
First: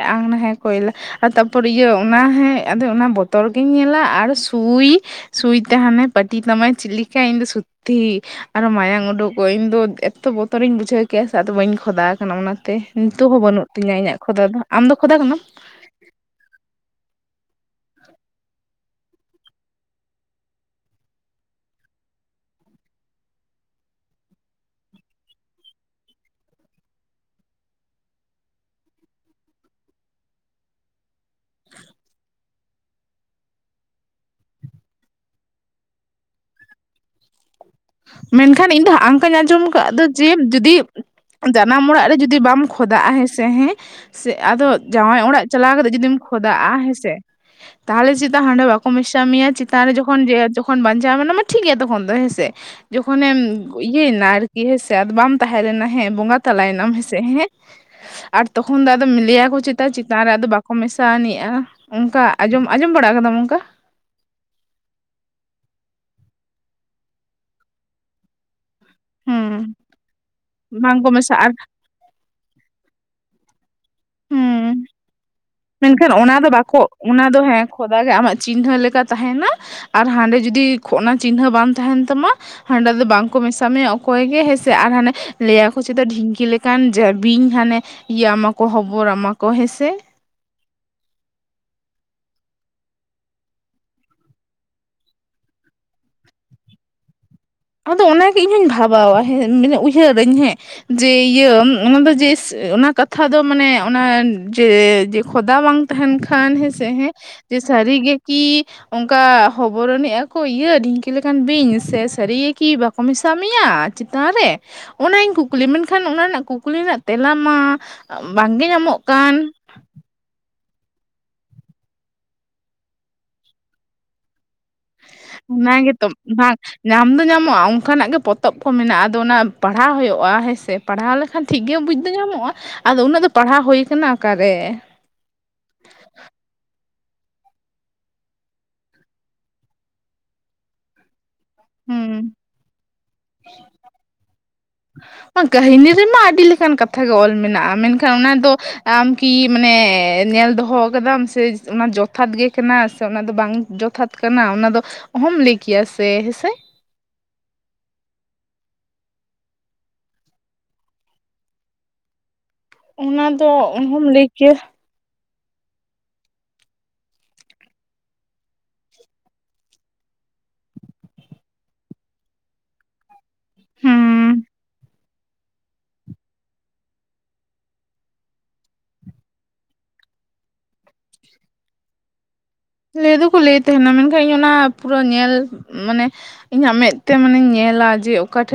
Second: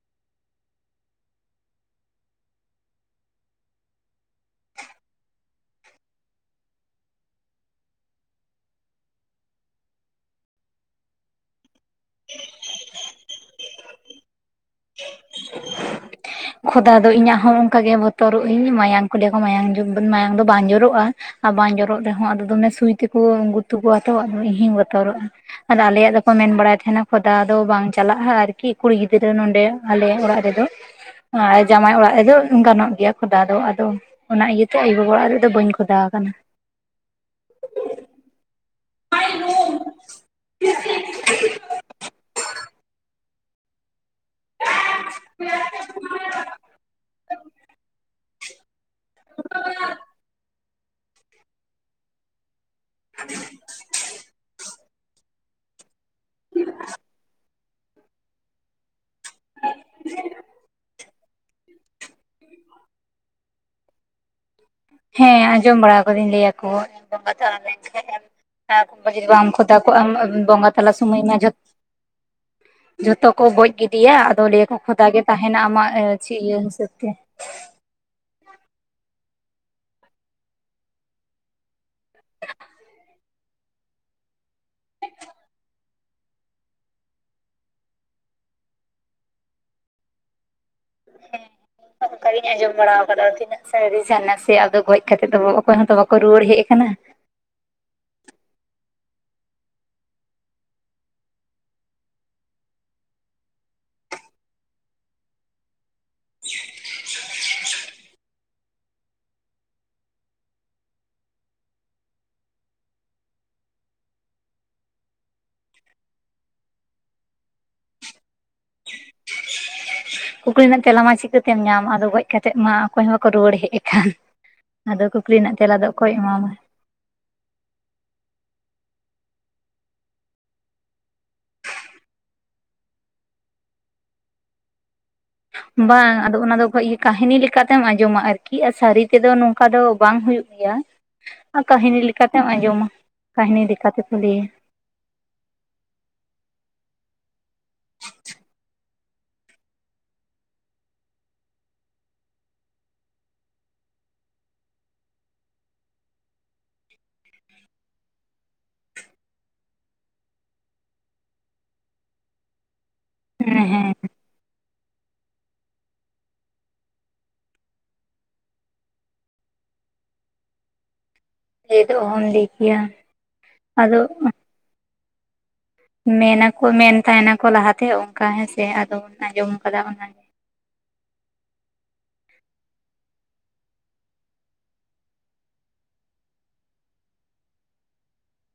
ᱟᱝ ᱱᱟ ᱦᱮ ᱠᱚᱭᱞᱟ ᱟ ᱛᱟᱯᱚᱨ ᱤᱭᱟᱹ ᱚᱱᱟ ᱦᱮᱸ ᱟᱫᱚ ᱚᱱᱟ ᱵᱚᱛᱚᱨ ᱜᱮᱤᱧ ᱧᱮᱞᱟ ᱟᱨ ᱥᱩᱭ ᱥᱩᱭᱛᱮ ᱦᱟᱱᱮ ᱯᱟᱹᱴᱤ ᱛᱟᱢᱟᱭ ᱪᱤᱞᱤᱠᱟ ᱤᱧ ᱫᱚ ᱥᱚᱛᱛᱤ ᱟᱨᱚ ᱢᱟᱭᱟᱝ ᱩᱰᱩᱠᱚᱜ ᱤᱧ ᱫᱚ ᱮᱛᱚ ᱵᱚᱛᱚᱨᱤᱧ ᱵᱩᱡᱷᱟᱹᱣ ᱠᱮᱥ ᱟᱫᱚ ᱵᱟᱹᱧ ᱠᱷᱚᱫᱟ ᱠᱟᱱᱟ ᱚᱱᱟᱛᱮ ᱱᱤᱛᱚᱜ ᱦᱚᱸ ᱵᱟᱹᱱᱩᱜ ᱛᱤᱧᱟᱹ ᱤᱧᱟᱹᱜ ᱠᱷᱚᱫᱟ ᱫᱚ ᱟᱢᱫᱚ ᱠᱷᱚᱫᱟ ᱠᱟᱱᱟᱢ [unintelligible] ᱠᱷᱚᱫᱟ ᱫᱚ ᱤᱧᱟᱹᱜ ᱦᱚᱸ ᱚᱱᱠᱟᱜᱮ ᱵᱚᱛᱚᱨᱚᱜ ᱟᱹᱧ ᱢᱟᱭᱟᱢ ᱠᱚ ᱞᱟᱹᱭ ᱠᱚ ᱢᱟᱭᱟᱝ ᱫᱚ ᱵᱟᱝ ᱡᱚᱨᱚᱜᱼᱟ ᱟᱨ ᱵᱟᱝ ᱡᱚᱨᱚᱜ ᱨᱮᱦᱚᱸ ᱟᱫᱚ ᱫᱚᱢᱮ ᱥᱩᱭ ᱛᱮᱠᱚ ᱜᱩᱛᱩ ᱠᱚᱣᱟ ᱛᱚ ᱟᱫᱚ ᱤᱧᱦᱚᱧ ᱵᱚᱛᱚᱨᱚᱜᱼᱟ ᱟᱫᱚ ᱟᱞᱮᱭᱟᱜ ᱫᱚᱠᱚ ᱢᱮᱱ ᱵᱟᱲᱟᱭ ᱛᱟᱦᱮᱸᱱᱟ ᱠᱷᱚᱫᱟ ᱫᱚ ᱵᱟᱝ ᱪᱟᱞᱟᱜᱼᱟ ᱟᱨᱠᱤ ᱠᱩᱲᱤ ᱜᱤᱫᱽᱨᱟᱹ ᱱᱚᱰᱮ ᱚᱸᱰᱮ ᱟᱞᱮ ᱚᱲᱟᱜ ᱨᱮᱫᱚ ᱟᱨ ᱡᱟᱢᱟᱭ ᱚᱲᱟᱜ ᱨᱮᱫᱚ ᱜᱟᱱᱚᱜ ᱜᱮᱭᱟ ᱠᱷᱚᱫᱟ ᱫᱚ ᱟᱫᱚ ᱚᱱᱟ ᱤᱭᱟᱹᱛᱮ ᱟᱭᱳ ᱵᱟᱵᱟ ᱚᱲᱟᱜ ᱨᱮ ᱫᱚ ᱵᱟᱹᱧ ᱠᱷᱚᱫᱟ ᱟᱠᱟᱱᱟ ᱢᱮᱱᱠᱷᱟᱱ ᱤᱧ ᱫᱚ ᱦᱟᱸᱜ ᱟᱝᱠᱟᱧ ᱟᱸᱡᱚᱢ ᱟᱠᱟᱫ ᱫᱚ ᱡᱮ ᱡᱩᱫᱤ ᱡᱟᱱᱟᱢ ᱚᱲᱟᱜ ᱨᱮ ᱡᱩᱫᱤ ᱵᱟᱢ ᱠᱷᱚᱫᱟᱜᱼᱟ ᱦᱮᱸ ᱥᱮ ᱦᱮᱸ ᱥᱮ ᱟᱫᱚ ᱡᱟᱶᱟᱭ ᱚᱲᱟᱜ ᱪᱟᱞᱟᱣ ᱠᱟᱛᱮ ᱡᱩᱫᱤᱢ ᱠᱷᱚᱫᱟᱜᱼᱟ ᱦᱮᱸᱥᱮ ᱛᱟᱦᱚᱞᱮ ᱪᱮᱛᱟ ᱦᱟᱸᱰᱮ ᱵᱟᱠᱚ ᱢᱮᱥᱟ ᱢᱮᱭᱟ ᱪᱮᱛᱟᱱ ᱨᱮ ᱡᱚᱠᱷᱚᱱ ᱾ ᱛᱚᱠᱷᱚᱱ ᱵᱟᱧᱪᱟᱣ ᱢᱮᱱᱟ ᱢᱟ ᱴᱷᱤᱠ ᱜᱮᱭᱟ ᱛᱚᱠᱷᱚᱱ ᱫᱚ ᱦᱮᱸᱥᱮ ᱡᱚᱠᱷᱮᱢ ᱤᱭᱟᱹᱭᱮᱱᱟ ᱟᱨᱠᱤ ᱦᱮᱸ ᱥᱮ ᱵᱟᱢ ᱾ ᱛᱟᱦᱮᱸ ᱞᱮᱱᱟ ᱦᱮᱸ ᱵᱚᱸᱜᱟ ᱛᱟᱞᱟᱭᱮᱱᱟᱢ ᱦᱮᱸᱥᱮ ᱦᱮᱸ ᱾ ᱟᱨ ᱛᱚᱠᱷᱚᱱ ᱫᱚ ᱟᱫᱚ ᱠᱚ ᱞᱟᱹᱭ ᱟ ᱠᱚ ᱪᱮᱛᱟ ᱪᱮᱛᱟᱱ ᱨᱮ ᱟᱫᱚ ᱵᱟᱠᱚ ᱢᱮᱥᱟ ᱥᱟᱦᱟᱱᱤᱡᱼᱟ ᱚᱱᱠᱟ ᱟᱸᱡᱚᱢ ᱟᱸᱡᱚᱢ ᱵᱟᱲᱟ ᱟᱠᱟᱫᱟᱢ ᱚᱱᱠᱟ ᱾ ᱦᱮᱸ ᱟᱸᱡᱚᱢ ᱵᱟᱲᱟ ᱠᱟᱫᱟᱹᱧ ᱞᱟᱹᱭ ᱟᱠᱚ ᱵᱚᱸᱜᱟ ᱛᱟᱞᱟ ᱞᱮᱱ ᱠᱷᱟᱱ ᱾ ᱦᱚᱸ ᱡᱩᱫᱤ ᱵᱟᱢ ᱦᱩᱸ ᱠᱷᱚᱫᱟ ᱠᱚᱜ ᱟᱢ ᱵᱚᱸᱜᱟ ᱛᱟᱞᱟ ᱵᱟᱝᱠᱚ ᱥᱚᱢᱚᱭ ᱢᱟ ᱡᱚᱛ ᱢᱮᱥᱟᱜᱼᱟ ᱡᱷᱚᱛᱚ ᱠᱚ ᱵᱚᱡ ᱜᱤᱰᱤᱭᱟ ᱟᱫᱚ ᱞᱟᱹᱭ ᱦᱩᱸ ᱠᱚ ᱠᱷᱚᱫᱟ ᱜᱮ ᱛᱟᱦᱮᱱᱟ ᱟᱢᱟᱜ ᱢᱮᱱᱠᱷᱟᱱ ᱪᱮᱫ ᱚᱱᱟ ᱫᱚ ᱤᱭᱟᱹ ᱵᱟᱠᱚ ᱦᱤᱥᱟᱹᱵᱽ ᱛᱮ ᱚᱱᱟ ᱫᱚ ᱦᱮᱸ ᱠᱷᱚᱫᱟ ᱜᱮ ᱟᱢᱟᱜ ᱪᱤᱱᱦᱟᱹ ᱞᱮᱠᱟ ᱛᱟᱦᱮᱱᱟ ᱟᱨ ᱦᱟᱸᱰᱮ ᱡᱩᱫᱤ ᱠᱷᱚᱜ ᱚᱱᱟ ᱪᱤᱱᱦᱟᱹ ᱵᱟᱝ ᱛᱟᱦᱮᱱ ᱛᱟᱢᱟ ᱦᱟᱸᱰᱮ ᱫᱚ ᱵᱟᱝᱠᱚ ᱢᱮᱥᱟᱜ ᱢᱮᱭᱟ ᱚᱠᱚᱭ ᱜᱮ ᱦᱮᱸᱥᱮ ᱟᱨ ᱦᱟᱱᱮ ᱞᱟᱹᱭᱟᱠᱚ ᱪᱮᱫᱚ ᱰᱷᱤᱝᱠᱤ ᱞᱮᱠᱟᱱ ᱵᱤᱧ ᱦᱟᱱᱮ ᱤᱭᱟᱹᱢᱟᱠᱚ ᱦᱚᱵᱚᱨ ᱟᱢᱟ ᱠᱚ ᱦᱮᱸᱥᱮ ᱦᱮᱸ ᱚᱱᱠᱟᱜᱤᱧ ᱟᱸᱡᱚᱢ ᱵᱟᱲᱟ ᱠᱟᱫᱟ ᱛᱤᱱᱟᱹᱜ ᱥᱟᱨᱤ ᱥᱮ ᱟᱫᱚ ᱜᱚᱡ ᱠᱟᱛᱮᱮᱫ ᱫᱚ ᱚᱠᱚᱭ ᱦᱚᱸᱛᱚ ᱵᱟᱠᱚ ᱨᱩᱣᱟᱹᱲ ᱦᱮᱡ ᱟᱠᱟᱱᱟ ᱾ ᱟᱫᱚ ᱚᱱᱟᱜᱮ ᱤᱧᱦᱚᱧ ᱵᱷᱟᱵᱟᱣᱟ ᱦᱮ ᱢᱟᱱᱮ ᱩᱭᱦᱟᱹᱨᱟᱹᱧ ᱦᱮᱸ ᱾ ᱡᱮ ᱤᱭᱟᱹ ᱚᱱᱟ ᱫᱚ ᱡᱮ ᱚᱱᱟ ᱠᱟᱛᱷᱟ ᱫᱚ ᱢᱟᱱᱮ ᱚᱱᱟ ᱡᱮ ᱠᱷᱚᱫᱟ ᱵᱟᱝ ᱛᱟᱦᱟᱱ ᱠᱷᱟᱱ ᱦᱮ ᱥᱮ ᱦᱮ ᱡᱮ ᱥᱟᱨᱤ ᱜᱮ ᱠᱤ ᱚᱱᱠᱟ ᱦᱚᱵᱚᱨᱚᱱᱤᱡ ᱟᱠᱚ ᱠᱚ ᱤᱭᱟᱹ ᱰᱷᱤᱝᱠᱤ ᱞᱮᱠᱟᱱ ᱵᱤᱧ ᱥᱮ ᱥᱟᱹᱨᱤ ᱠᱤ ᱵᱟᱠᱚ ᱢᱮᱥᱟ ᱢᱮᱭᱟ ᱪᱮᱛᱟᱱ ᱨᱮ ᱚᱱᱟᱧ ᱠᱩᱠᱞᱤ ᱢᱮᱱᱠᱷᱟᱱ ᱚᱱᱟ ᱨᱮᱱᱟᱜ ᱠᱩᱠᱞᱤ ᱨᱮᱱᱟᱜ ᱛᱮᱞᱟ ᱢᱟ ᱵᱟᱝᱜᱮ ᱧᱟᱢᱚᱜ ᱠᱟᱱ ᱾ ᱠᱩᱠᱞᱤ ᱨᱮᱱᱟᱜ ᱛᱮᱞᱟ ᱢᱟ ᱪᱤᱠᱟᱹᱛᱮᱢ ᱧᱟᱢ ᱟᱫᱚ ᱜᱚᱡ ᱠᱟᱛᱮ ᱢᱟ ᱚᱠᱚᱭ ᱦᱚᱸ ᱵᱟᱠᱚ ᱨᱩᱣᱟᱹᱲ ᱦᱮᱡ ᱟᱠᱟᱱ ᱾ ᱟᱫᱚ ᱠᱩᱠᱞᱤ ᱨᱮᱱᱟᱜ ᱛᱮᱞᱟ ᱚᱱᱟ ᱫᱚ ᱜᱮᱛᱚ ᱚᱠᱚᱭ ᱮᱢᱟᱢᱟ ᱵᱟᱝ ᱾ ᱧᱟᱢ ᱫᱚ ᱧᱟᱢᱚᱜᱼᱟ ᱚᱱᱠᱟᱱᱟᱜ ᱜᱮ ᱯᱚᱛᱚᱵ ᱠᱚ ᱢᱮᱱᱟᱜᱼᱟ ᱟᱫᱚ ᱚᱱᱟ ᱯᱟᱲᱦᱟᱣ ᱦᱩᱭᱩᱜᱼᱟ ᱦᱮᱸ ᱥᱮ ᱾ ᱯᱟᱲᱦᱟᱣ ᱞᱮᱠᱷᱟᱱ ᱴᱷᱤᱠ ᱜᱮ ᱵᱩᱡᱽ ᱫᱚ ᱧᱟᱢᱚᱜᱼᱟ ᱟᱫᱚ ᱩᱱᱟᱹᱜ ᱫᱚ ᱯᱟᱲᱦᱟᱣ ᱦᱩᱭ ᱟᱠᱟᱱᱟ ᱚᱠᱟᱨᱮ ᱾ ᱵᱟᱝ ᱟᱫᱚ ᱚᱱᱟᱫᱚ ᱠᱟᱹᱦᱱᱤ ᱞᱮᱠᱟᱛᱮᱢ ᱟᱸᱡᱚᱢᱟ ᱟᱨᱠᱤ ᱥᱟᱹᱨᱤ ᱛᱮᱫᱚ ᱱᱚᱝᱠᱟ ᱫᱚ ᱵᱟᱝ ᱦᱩᱭᱩᱜ ᱾ ᱞᱟ. ᱭᱟ ᱟᱨ ᱠᱟᱹᱦᱱᱤ ᱦᱩᱸ ᱞᱮᱠᱟᱛᱮᱢ ᱟᱸᱡᱚᱢᱟ ᱠᱟᱹᱦᱱᱤ ᱞᱮᱠᱟ ᱛᱮᱠᱚ ᱞᱟᱹᱭᱟ ᱠᱟᱹᱦᱤᱱᱤ ᱨᱮᱢᱟ ᱟᱹᱰᱤ ᱞᱮᱠᱟᱱ ᱠᱟᱛᱷᱟ ᱜᱮ ᱚᱞ ᱢᱮᱱᱟᱜᱼᱟ ᱢᱮᱱᱠᱷᱟᱱ ᱚᱱᱟ ᱫᱚ ᱟᱢ ᱠᱤ ᱢᱟᱱᱮ ᱧᱮᱞ ᱫᱚᱦᱚ ᱟᱠᱟᱫᱟᱢ ᱥᱮ ᱚᱱᱟ ᱡᱚᱛᱷᱟᱛ ᱜᱮ ᱠᱟᱱᱟ ᱥᱮ ᱚᱱᱟ ᱫᱚ ᱵᱟᱝ ᱡᱚᱛᱷᱟᱛ ᱠᱟᱱᱟ ᱚᱱᱟ ᱫᱚ ᱚᱦᱚᱢ ᱞᱟᱹᱭ ᱠᱮᱭᱟ ᱥᱮ ᱦᱮᱸᱥᱮ ᱚᱱᱟ ᱫᱚ ᱦᱮᱸ ᱦᱮᱸ ᱚᱦᱚᱢ ᱞᱟᱹᱭ ᱠᱮᱭᱟ ᱞᱟᱹᱭ ᱫᱚ ᱚᱦᱚᱧ ᱞᱟᱹᱭ ᱠᱮᱭᱟ ᱟᱫᱚ ᱾ ᱦᱩᱸ ᱢᱮᱱᱟᱠᱚ ᱢᱮᱱ ᱛᱟᱦᱮᱱᱟᱠᱚ ᱞᱟᱦᱟᱛᱮ ᱚᱱᱠᱟ ᱦᱮᱸᱥᱮ ᱟᱫ ᱚᱱᱟ ᱟᱸᱡᱚᱢ ᱟᱠᱟᱫᱟ ᱚᱱᱟ ᱞᱟᱹᱭ ᱫᱚᱠᱚ ᱞᱟᱹᱭ ᱮᱫ ᱛᱟᱦᱮᱱᱟ ᱢᱮᱱᱠᱷᱟᱱ ᱤᱧ ᱚᱱᱟ ᱯᱩᱨᱟᱹ ᱧᱮᱞ ᱢᱟᱱᱮ ᱤᱧᱟᱹᱜ ᱢᱮᱫᱛᱮ ᱢᱟᱱᱮᱧ ᱧᱮᱞᱟ ᱡᱮ ᱚᱠᱟ ᱴᱷᱮᱱ ᱾